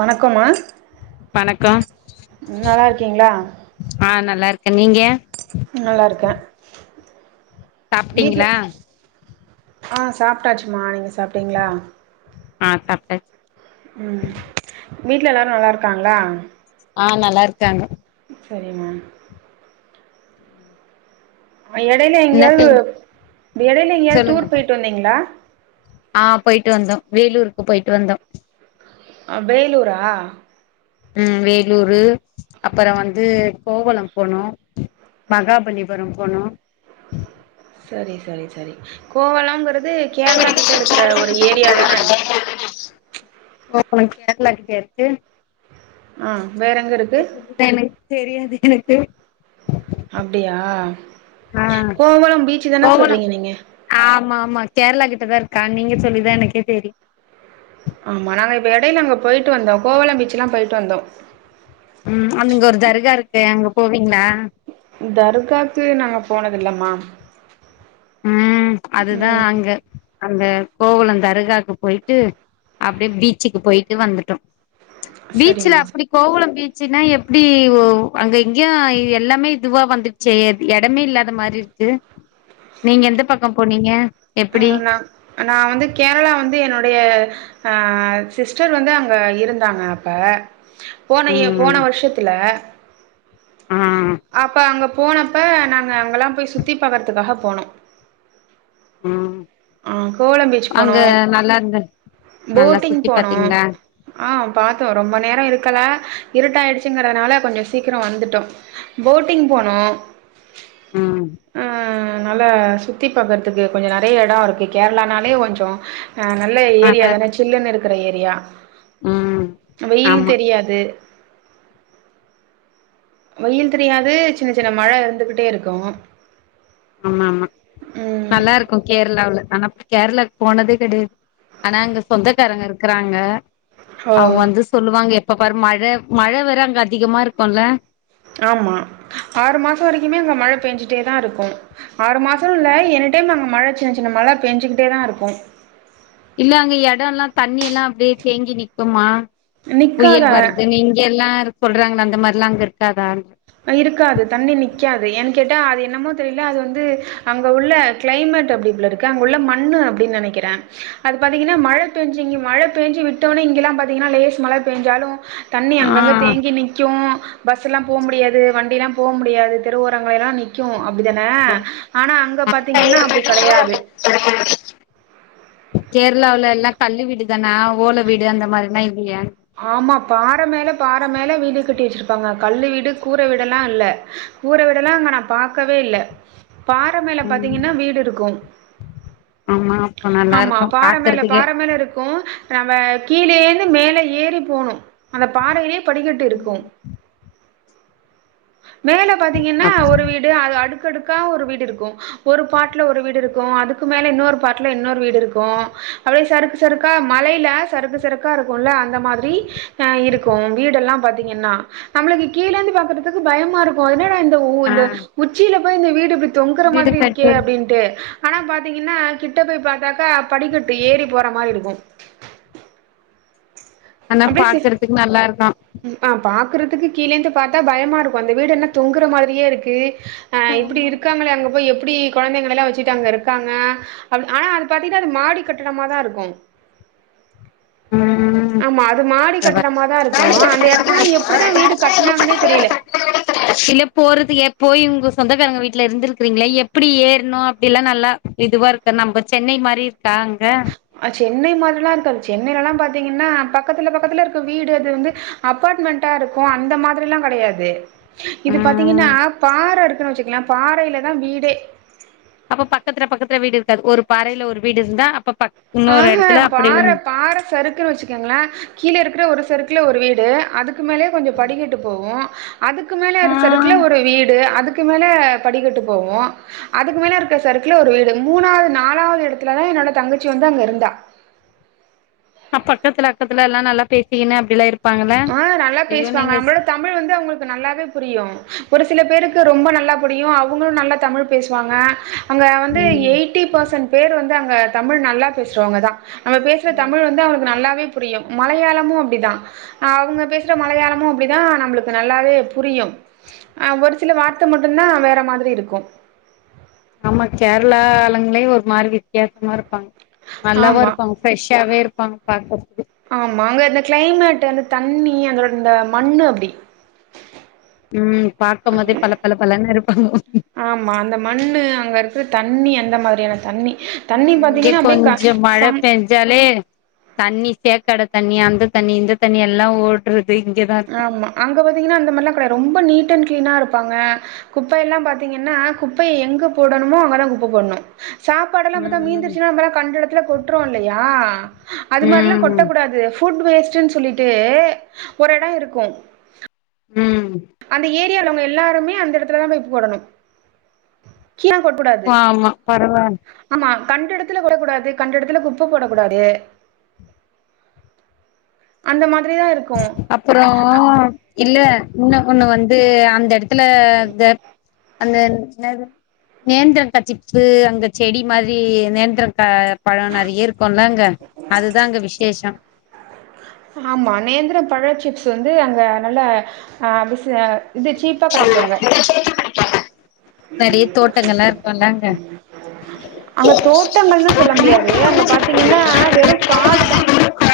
வணக்கமா வணக்கம் நல்லாருக்கீங்களா ஆ நல்லா இருக்கே நீங்க நல்லாருக்க வீட்ல சாப்ட்டீங்களா ஆ சாப்ட்டாச்சும்மா நீங்க சாப்ட்டீங்களா ஆ சாப்ட்ட ம் வீட்ல எல்லாரு நல்லாருக்காங்களா ஆ நல்லாருக்காங்க செரி மேம் எடயில என்ன எங்கயாவது செய் எடயில எங்கயாவது சொல்லுங்க டூர் போய்ட்டு வந்தீங்களா ஆ போய்ட்டு வந்தோ வேலுருக்கு போயிட்டு வந்தோ அ வேலூரா ம் வேலூரு அப்பறோ வந்து கோவலம் போனோ மகாபலிபுரம் போனோ செரி செரி செரி கோவலாங்கிறது கேரளா கிட்ட இருக்கற ஒரு ஏரியா தான கோவலம் கேரளா கிட்டயா இருக்கு அ வேற எங்கருக்கு எனக்கு தெரியாது எனக்கு அப்டியா ஆ கோவலம் பீச்சுதான கோவலம் சொல்றீங்க நீங்க ஆமா ஆமா கேரளா கிட்டதாருக்கா நீங்க சொல்லிதா எனக்கே தெரியு ஆமா நாங்க இப்ப இடய்ல அங்க போய்ட்டு வந்தோ கோவலம் பீச்சுலா போய்ட்டு வந்தோ ம் அங்க இங்க ஒரு தர்கா இருக்கு அங்க போவீங்ளா தர்க்காக்கு நாங்க போனது இல்லமா ம் அதுதா ம் அங்க அங்க கோவலம் தருகாக்கு போய்ட்டு அப்டி பீச்சுக்கு போய்ட்டு வந்துட்டோ சரிம்மா பீச்சுல அப்டி கோவளம் பீச்சுன்னா எப்டி அங்க எங்கியா எல்லாமே இதுவா வந்து செர் எடமே இல்லாத மாரிருக்கு நீங்க எந்த பக்கம் போனீங்க அ எப்டி நா நாவந்து கேரளா வந்து என்னுடய அ சிஸ்டர் வந்து அங்க இருந்தாங்க அப்ப போன யி ம் போன வர்ஷத்துல ஆ அப்ப அங்க போனப்ப நாங்க அங்களா போய் சுத்தி பாக்கறதுக்காக போனோ ம் ஆ கோவலம் பீச் போனோ அங்க நல்லா இருந்து நல்லா போட்டிங் சுத்தி போனோ பாத்தீங்களா ஆ பாத்தோ ரொம்ப நேரோ இருக்கல இருட்டாயிடுச்சுங்கறதுனால கொஞ்சோ சீக்கரோ வந்துட்டோ போட்டிங் போனோ ம் அ நல்லா சுத்தி பாக்கறதுக்கு கொஞ்சோ நெறைய எடோருக்கு இங்க கேர்ளானாலே கொஞ்சோ அ நல்ல நல்லா ஏரியாதான சில்லுன்னு இருக்கற ஏரியா ம் வெயில் ஆமா தெரியாது வெயில் தெரியாது சின்ன சின்ன மழ இருந்துகிட்டேருக்கு ஆமா ஆமா ம் நல்லாருக்கு கேர்ளாவுல ஆனா கேர்ளாக்கு போனதே கெடையாது ஆனா அங்க சொந்தக்காரங்க இருக்கறாங்க ஓ அவுங்க வந்து சொல்லுவாங்க எப்ப பாரு மழ மழ வேற அங்க அதிகமாருக்குல்ல ஆம்மா ஆறு மாசோ வரைக்குமே அங்க மழ பெஞ்சிட்டேதாருக்கு ஆறு மாசோனு இல்ல எனி டைம் அங்க மழ சின்ன சின்ன மழ பெஞ்சுக்கிட்டேதாருக்கு இல்ல அங்க எடல்லா தண்ணி எல்லா அப்டியே தேங்கி நிக்குமா புயல் நிக்காத வர்து இங்கெல்லா சொல்றாங்கள அந்த மாரிலா அங்க இருக்காதா இருக்காது தண்ணி நிக்காது ஏன் கேட்டா அது என்னமோ தெரியல அது வந்து அங்க உள்ள க்ளைமேட் அப்டி போலருக்கு அங்க உள்ள மண்ணு அப்டின்னு நெனைக்கிற அது பாத்தீங்னா மழ பேஞ்ச இங்க மழ பேஞ்சு விட்டோனே இங்கெல்லா பாத்தீங்னா லேஸ் மழ பேஞ்சாலு தண்ணி ஆ அங்கங்க தேங்கி நிக்கு பஸ்சுல்லா போ முடியாது து வண்டில்லா போ முடியாது தெருவோரங்களெலா நிக் கு அப்டிதான ஆனா அங்க பாத்தீங்னா அப்டி கெடையாது [inaudible] கேரளாவுல எல்லா கல்லு வீடு தானா ஓல வீடு அந்த மாரில்லா இல்லயா ஆமா பாற மேல பாற மேல வீடு கட்டி வச்ருப்பாங்க கல்லு வீடு கூர வீடல்லா இல்ல கூர வீடல்லா அங்க நா பாக்கவே இல்ல பாற மேல ம் பாத்தீங்கன்னா வீடு இருக்கும் ஆமா அப்ப நல்லா ஆம்மா இருக்கு பாற மேல பாக்குறதுக்கே பாற மேல இருக்கு நம்ம கீழேயிருந்து மேல ஏறி போணு அந்த பாறையிலே படிகட்டுருக்கு மேல பாத்தீங்கன்னா அப் ஒரு வீடு அது அடுக்கடுக்கா ஒரு வீடுருக்கு ஒரு பாட்ல ஒரு வீடுருக்கு அதுக்கு மேல இன்னொரு பாட்ல இன்னொரு வீடுருக்கு அப்டியே சருக் சருக்கா மலைல சருக்கு சருக்கா இருக்குல அந் அந்த மாரி இருக்கு வீடெல்லா பாத்தீங்கன்னா நம்ளுக்கு கீழேந்து பாக்றதுக்கு பயமாருக் என்னடா இந்த உ இந்த உச்சில போய் இந்த வீடு இப்டி தொங்ற வீடு மாதிரிருக்கே கட்டு அப்டின்ட்டு ஆனா பாத்தீங்ன்னா கிட்ட போய் பாத்தாக்கா படிக்கட்டு ஏறி போற மாரி இருக்கு ஆனா பாக்றதுக்கு நல்லாருக்கா ம் ஆ பாக்றதுக்கு கீழேந்து பாத்தா பயமாருக்கு அந்த வீடு என்ன தொங்ற மாரியேருக்கு ஆ இப்டி இருக்காங்ளே அங்க போய் எப்டி கொழந்தைங்களல்லா வச்சுட்டு அங்கருக்காங்க அப் ஆனா அது பாத்தீங்கனா அது மாடி கட்டடமாதாருக்கு ம் ஆமா அது மாடி [unintelligible] கட்டடமா தா இருக்கு அந்த எடத்துலலா எப்டிதா வீடு கட்னாங்கன்னே தெரியல சில போறது ஏ போய் உங்க சொந்தக்காரங்க வீட்ல இருந்துருக்கீங்ளே எப்டி ஏறணு அப்டில்லா நல்லா இதுவாருக்க நம்ம சென்னை மாரிருக்கா அங்க ஆ சென்னை மாரில்லாருக்காது சென்னையிலல்லா பாத்தீங்கனா பக்கத்துல பக்கத்துலருக்க வீடு அது வந்து அபார்ட்மெண்ட்டாருக்கு அந்த மாதிரில்லா கெடையாது இது பாத்தீங்கன்னா ம் பாற இருக்குனு வச்சுக்கங்லே பாறயிலதா வீடே அப்ப பக்கதுல பக்கதுல வீடு இருக்காது ஒரு பாறையில ஒரு வீடுருந்தா அப்ப பக் இன்னொரு ஆஹ எடத்துல அப்டி பாற பாற சறுக்குனு வச்சு கிங்ளா கீழருக்ற ஒரு சருக்ல ஒரு வீடு அதுக்கு மேலயே கொஞ்சோ படிகட்டு போவு அதுக்கு மேல ஆ ஒரு சருக்ல ஒரு வீடு அதுக்கு மேல படிகட்டு போவு அதுக்கு மேலருக்க சருக்குல ஒரு வீடு மூணாது நாலாவது இடத்துலதா என்னோட தங்கச்சி வந்து அங்க இருந்தா அப்பக்கத்துல அக்கத்துலல்லா நல்லா பேசின்னு அப்டில்லா இருப் ஆ நல்லா பேசுவாங்க நம்மளோட தமிழ் வந்து அவுங்ளுக்கு நல்லாவே புரியு ஒரு சில பேருக்கு ரொம்ப நல்லா புரியு அவுங்ளு நல்லா தமிழ் பேசுவாங்க அங்க வந்து ம் எயிட்டி பர்சன்ட் பேரு வந்து அங்க தமிழ் நல்லா பேசுறவங்கதா நம்ம பேசுற தமிழ் வந்து அவங்ளுக்கு நல்லாவே புரியு மலையாளமு அப்டிதா அ அவங்க பேசுற மலையாளமு அப்டிதா நம்ளுக்கு நல்லாவே புரியு ஆ ஒரு சில வார்த்த மட்டுதா வேற மாதிரிருக்கு ஆமா கேரளா ஆலுங்களே ஒரு மாரி வித்தியாசமாருப்பாங்க ஆமா நல்லாவுருப்பாங்க ஃப்ரெஷ்ஷாவே இருப்பாங்க பாக்றதுக்கு ஆமா அங்க இந்த கிளைமேட் அந்த தண்ணி அதோட இந்த மண்ணு அப்டி ம் பாக்கம் போதே பள பள பளனு இருப்பாங்க ஆமா அந்த மண்ணு அங்கருக்ற தண்ணி அந்த மாரியான தண்ணி தண்ணி பாத்தீங்கன்னா அப்டியே க இங்ககொஞ்சோ சம் மழப்பேஞ் ஞ்சாலே தண்ணி சேக்கட தண்ணி அந்த தண்ணி இந்த தண்ணி எல்லா ஓட் றது இங்கதான் ஆமா அங்க பாத்தீங்கன்னா அந்த மாரிலா கிடையா ரொம்ப நீட் அண்ட் கிளீனா இருப்பாங்க குப்பை எல்லா பாத்தீங்கன்னா குப்பைய எங்க போடணுமோ அங்கதா குப்ப போடணு சாப்பாடெல்லா பத்தா ம் மீந்துருச்சுனா நம்பெல்லா கண்ட எடத்துல கொட்றோ இல்லயா அது மாரிலா கொட்ட ம் கூடாது ஃபுட் வேஸ்ட்டுன்னு சொல்லிட்டு ஒரு எடோ இருக்கு ம் அந்த ஏரியால அவுங்க எல்லாருமே அந்த எடத்துலதா போய் போடணு கீயா கொட கூடாது ஆமா பரவால் ஆமா கண்ட எடத்துல ஓட கூடாது கண்ட எடத்துல குப்ப போட கூடாது அந்த மாதிரிதா இருக்கு அப்றோ இல்ல இன்னு ஒன்னு வந்து அந்த எடத்துல இந்த அந்த நே நேந்தரக்காய் சிப்ஸு அங்க செடி மாதிர நேந்தரக்கா பழ நெறைய இருக்கும்லங்க அதுதா அங்க விசேஷ ஆமா நேந்திர பழ சிப்ஸ் வந்து அங்க நல்ல ஆ அபிச இது சீப்பா கெடைக்கு அங்க நெறைய தோட்டங்கலா இருக்குல்லா அங்க அங்க தோட்டங்கள்னு சொல்ல முடியாது அங்க பாத்தீங்கன்னா வெறு காடுதா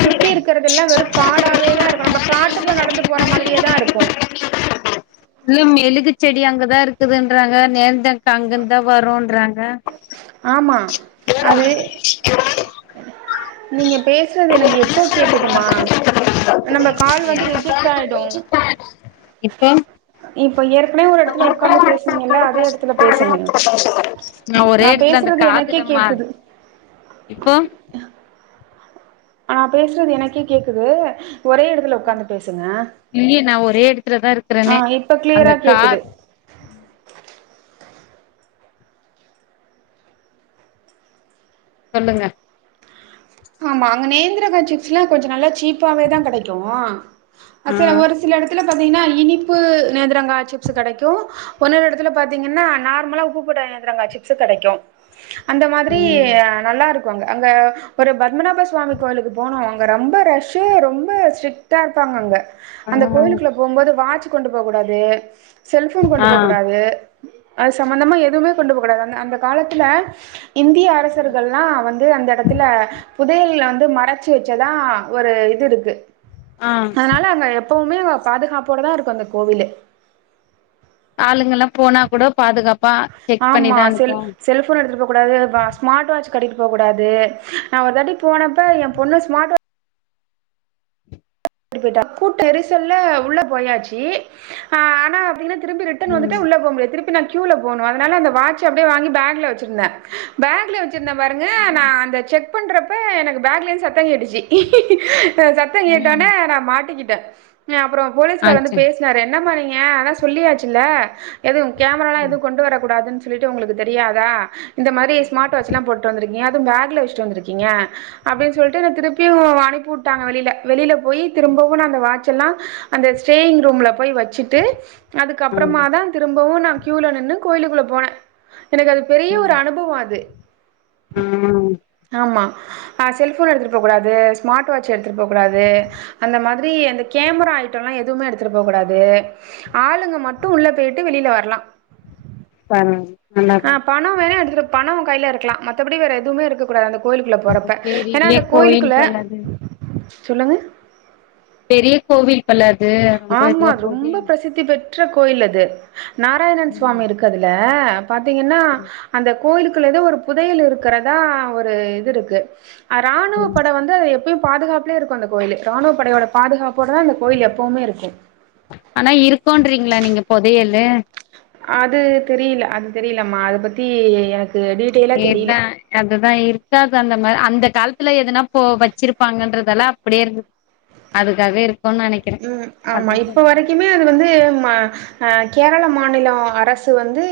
சுத்தி இருக்கறதெல்லா வெறு காடாவேதா இருக்கு நம்ம காட்டுக்குள்ள நடந்து போற மாதிரியே தா இருக்கு இல்ல மெழுகு செடி அங்கதா இருக்குதுன்றாங்க நேர்ந்த அங்கந்தா வருன்றாங்க ஆமா அது நீங்க பேசுறது எனக்கு எக்கோ கேக்குதுமா நம்ம கால் வந்து ரிஜெக்ட் ஆயிடு இப்போ இப்ப ஏற்கனவே ஒரு எடத்துல உக்காந்து பேசுனீங்கல்ல அதே எடத்துல பேசுங்க ஒரே நா எடத்துல அந்த பேசுறது எனக்கே காதுலமா கேக்குது இப்போ நா பேசறது எனக்கே கேக்குது ஒரே எடத்துல உக்காந்து பேசுங்க இல்லயே நா ஒரே எடத்துலதா ஆ இருக்கறனே இப்ப அந்த கிளியரா கேக்குது கார் சொல்லுங்க ஆமா அங்க நேந்திரக்கா சிப்ஸ்ல்லா கொஞ்சோ நல்லா சீப்பாவே தா கெடைக்கு ஆ அச் சேரி ஒரு சில எடத்துல பாத்தீங்கன்னா இனிப்பு நேந்தரங்காய சிப்ஸ் கெடைக்கு ஒன்னொரு இடத்துல பாத்தீங்கன்னா நார்மலா உப்பு போட்ற நேந்தறாங்க சிப்ஸ்ஸு கெடைக்கு அந்த மாதிரி ம் நல்லாருக்கு அங்க ஒரு பத்மநாப சுவாமி கோவிலுக்கு போனோ அங்க ரொம்ப ரஷ்ஷு ரொம்ப ஸ்ட்ரிக்ட்டா இருப்பாங்க அங்க ஆ அந்த கோயிலுக்குள்ள போகுபோது வாட்ச் கொண்டு போக கூடாது செல்போன் ஆ கொண்டு போக கூடாது அது சம்பந்தமா எதுவுமே கொண்டு போக்க கெடாயாது அந்த காலத்துல இந்திய அரசர்கல்லா வந்து அந்த இடத்துல புதயல்லல வந்து மறச்சு வெச்சதா ஒரு இது இருக்கு ஆ அதுனால அங்க எப் இப்போமே பாதுகாப்போடதா இருக்கு அந்த கோவிலு ஆளுங்கல்லா போனா கூட பாதுகாப்பா செக் ஆமா பண்ணிதா செல் அனுப்புவாங்க செல்போன் எடுத்துட்டு போக கூடாது ஸ்மார்ட் வாட்ச் கட்டிட்டு போகக் கூடாது நா ஒரு தாட்டி போனப்ப எ பொண்ணு ஸ்மார்ட் வாட்ச் ட்டிட்டு போய்ட்டா கூட்ட நெரிசல்ல உள்ள போயாச்சு ஆனா அப்டின்னு திரும்பி ரிட்டன் வந்துட்டா ம் உள்ள போ முடியாது திரும் திரும் ம்பி நா க்யுல போனு அதனால அந்த வாட்ச அப்டியே வாங்கி பேக்ல வெச்சிருந்தே பேக்ல வெச்சிருந்த பாருங்க நா அந்த செக் செக் பண்றப்ப எனக்கு பேக்லந்து சத்தங்கேட்டுச்சு சத்தங்கேட் ம் நேரா நா மாட்டிக்கிட்ட அப்றோ ஆ போலீஸ்கார் வந்து பேசி சாரு என்னமா நிங்க ஆனா சொல்லியாச்சுல்ல எதுவு கேமராலா செரி எதுவு கொண்டு வரக்கூடாதுன்னு சொல்லிட்டு உ‌‌ங்களுக்கு தெரியாதா இந்த மாரி ஸ்மார்ட் வாட்ச்லா போட்டு வந்திருக்கிங்க அதுவு பேக்ல வச்சுட்டு வந்துரு கிங்க அப்டின்னு சொல்லிட்டு என்ன திருப்பியு அனுப்பி விட்டாங்க வெளியில வெளியில போய் திரும்பவு நா அந்த வாட்ச் எல்லா அந்த ஸ்டேயிங் ரூம்ல போய் வச்சுட்டு அதுக்கு ஆ அப்புறமா தா திரும்பவு நா கியூல நின்னு கோயிலுக்குள்ள போனே எனக்கு அது பெரிய ஒரு அனுபவ அது ம் ஆமா அ செல்ஃபோன் எடுத்துட்டு போ கூடாது ஸ்மார்ட் வாட்ச் எடுத்துட்டு போ கூடாது அந்த மாதிரி அந்த கேமரா ஐட்ட எல்லா எதுவுமே எடுத்துட்டு போ கூடாது ஆளுங்க மட்டு உள்ள போய்ட்டு வெளில வர்லா பரவால்ல நல்லாதா பணம் வேணா எடுத்துட்டு பணம் கைல இருக்கலா மத்தபடி வேற எவுமே இருக்ககூடாது அந்த கோயிலுக்குள்ள அப்ப போறப்ப ஏன்னா பெரிய அந்த கோயில் கோயிலுக்குள்ள போல அது சொல்லுங்க பெரிய கோவில் கள் அது ரொம்ப ஆமா இதுவா போது ரொம்ப பிரசித்தி பெற்ற கோயில் அது நாராயணன் சுவாமி இரு க்கு அதுல பாத்திங்கனா அந்த கோயிலுக்குள்ள ஏதோ ஒரு புதையல் இருக்கிறதா ஒரு இது இருக்கு அது ராணுவ ம் படை வந்து அது எப்பயு பாதுகாப்புலயே இருக்கு அந்த கோயிலு ராணுவ படையோட பாதுகாப்போட தா அந்த கோயில் எப் பவுமே இருக்கு ஆனா இருக்குன்றீங்களா நீங்க பொதையலு அது தெரியில அது தெரியிலமா அத பத்தி எனக்கு டீ ஏதா அதுதா இருக்காது அந்த மா அந்த காலத்துல எதனா போ வச்சிருப்பாங்கன்றதால அப்டியே இருக்கு அதுக்காகவே இருக்குன்னு நெனைக் ம் ஆமா இப்ப வரைக்குமே அது வந்து மா ஆ கேரள மாநிலோ அரசு வந்து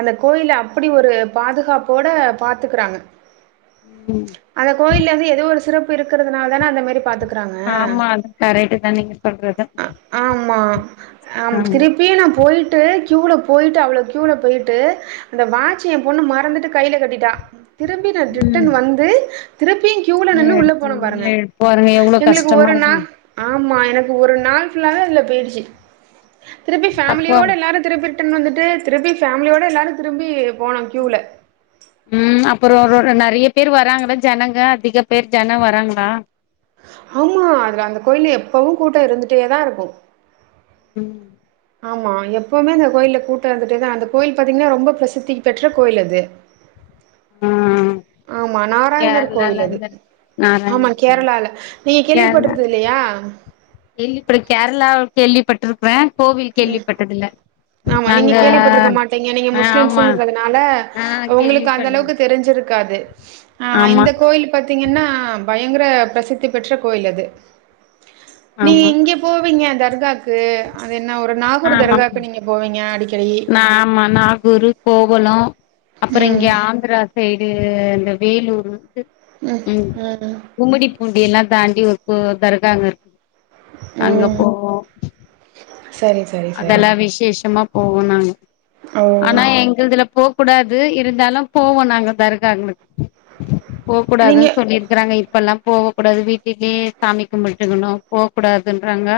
அந்த கோயில அப்டி ஒரு பாதுகாப்போட பாத்துக்குறாங்க ம் அந்த கோயில்ல வந்து எதோ ஒரு சிறப்பு இருக்கிறதுனால தான அந்த மாரி பாத்துக்க ஆமா அது கரெக்ட்டு தா நீங்க சொல்றது ஆமா ஆ திரி ப்பியு நா போய்ட்டு க்யூவுல போய்ட்டு அவ்ளோ க்யூவுல போய்ட்டு அந்த வாட்சு எ பொண்ணு மறந்துட்டு கையில கட்டிட்டா திரும்பி நா ரிட்டன் வந்து திருப்பியு கியூல நின்னு உள்ள போனே பாருங்க பாருங்க எவ்ளோ எங்களுக்கு கஷ்டமா ஒரு இருக்கு நாள் ஆமா எனக்கு ஒரு நாள் ஃபுல்லாவே அதுல போய்டுச்சு திருப்பி அப்போ ஃபேமிலியோட எல்லாரு திருப்பி ரிட்டன் வந்துட்டு திருப்பி ஃபேமிலியோடு எல்லாரு திரும்பி போனோ கியூல ம் அப்பறோ ரோ நெறைய பேர் வராங்களா ஜனங்க அதிக பேர் ஜனோ வராங்களா ஆமா அதில அந்த கோயில் எப்போவு கூட்ட இருந்துட்டே தா இருக்கு ம் ஆமா எப்போவுமே அந்த கோயில்ல கூட்டொ இருந்துட்டே தா அந்த கோயில் பாத்தீங்கன்னா ரொம்ப பிரசித்தி பெற்ற கோயில் அது ம் ஆமா நா நாராயணர் கேரளால கோவில் அது இருந்து நாராயண ஆமா கேரளால நீங்க கேரளா கேள்விப்பட்டுறது இல்லையா கேள்விப்ப கேரளாவ கேள்விப்பட்டிருக்குறே கோவில் கேள்விப்பட்டது இல்ல ஆமா நீங்க கேள்விப்பட்டுருக்க மாட்டீங்க நீங்க ஆமா முஸ்லிம்ஸுங்கரதுனால ஆ உங்களுக்கு அந்த கேள்விப்பட்ல அளவுக்கு தெரிஞ்சிருக் காது அ ஆமா இந்த கோயில் பத்தீங்கன்னா பயங்குர பிரசித்தி பெற்ற கோயில் அது நீங்க ஆமா இங்க போவிங்க தர்காக்கு அது என்னா ஊரு நாகூர் ஆமா தர்காக்கு நீங்க போவிங்க அடிக்கடி நா ஆமா நாகூரு போகலு அப்புற இங்க ம் ஆந்திரா சைடு இந்த வேலூரு ம் அ அ கும்முடிபூண்டி எல்லா தாண்டி ஒரு கு தர்கா அங்க இருக் அங்க போவோ சரிஸ் அதல்லா விசேஷமா போவோ நாங்க ஓ ஆன எங் இல்துல போக்கூடாது இருந்தாலு போவோ நாங்க தர்காங்ளுக்கு நீங்க போக்கூடாதுன் சொல்லிர்க்குறாங்க இப் பல்லா போவ கூடாது வீட்டுல்யே சாமி கும்புட்டுக்குணு போக்கூடாதுன்றாங்க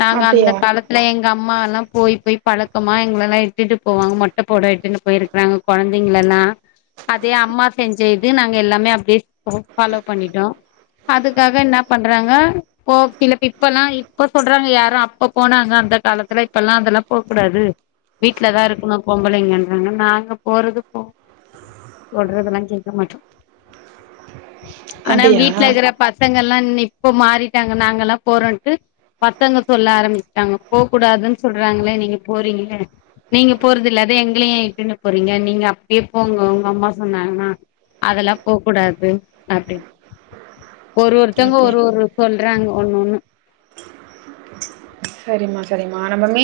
நாங்க அந்த அப்டியா காலத்துல எங் எங்க அம்மாலா போய் போய் பழக்கமா எங்லல்லா இட்டுட்டு போவாங்க மொட்ட போட இட்டுட்னு போய்ருக் றாங்க கொழந்தைங்கலல்லா அதே அம்மா செஞ்ச இது நாங்க எல்லாமே அப்டே ஃபாலோ பண்ணிட்டோ அதுக்காக இன்னா பண்றாங்க போ சிலப் இப்பலா இப்ப சொல்றாங்க யாரு அப்ப போனாங்க அந்த காலத்துல இப்பல்லா அதல்லா போக்கூடாது வீட்ல தா இருக்குணு பொம்பளைங்கன்றாங்க நாங்க போறது போ சொல்றதுல்லா கேட்க மாட்டோ ஆனா அப்டியா வீட்லக்குற பசங்கல்லா ன் இப்ப மாறிட்டாங்க நாங்கள்லா போறோன்ட்டு பசங்க சொல்ல ஆரம்மிச்டாங்க போ கூடாதுன் சொல்றாகளே நீங்க போறீங்ளே நீங்க போறது இல்லாத எங்களயு ஏ இட்டுனு போறீங்க நீங்க அப்டியே போங்க உங் அம்மா சொன்னாங்னா அதல்லா போக்கூடாது அப்டின் ஒரு ஒருத்தொவ்ங்க அப்டியா ஒரு ஒரு சொல்றாங்க ஒன்னு ஒன்னு சரிம்மா சரிம்மா நம்ம மீ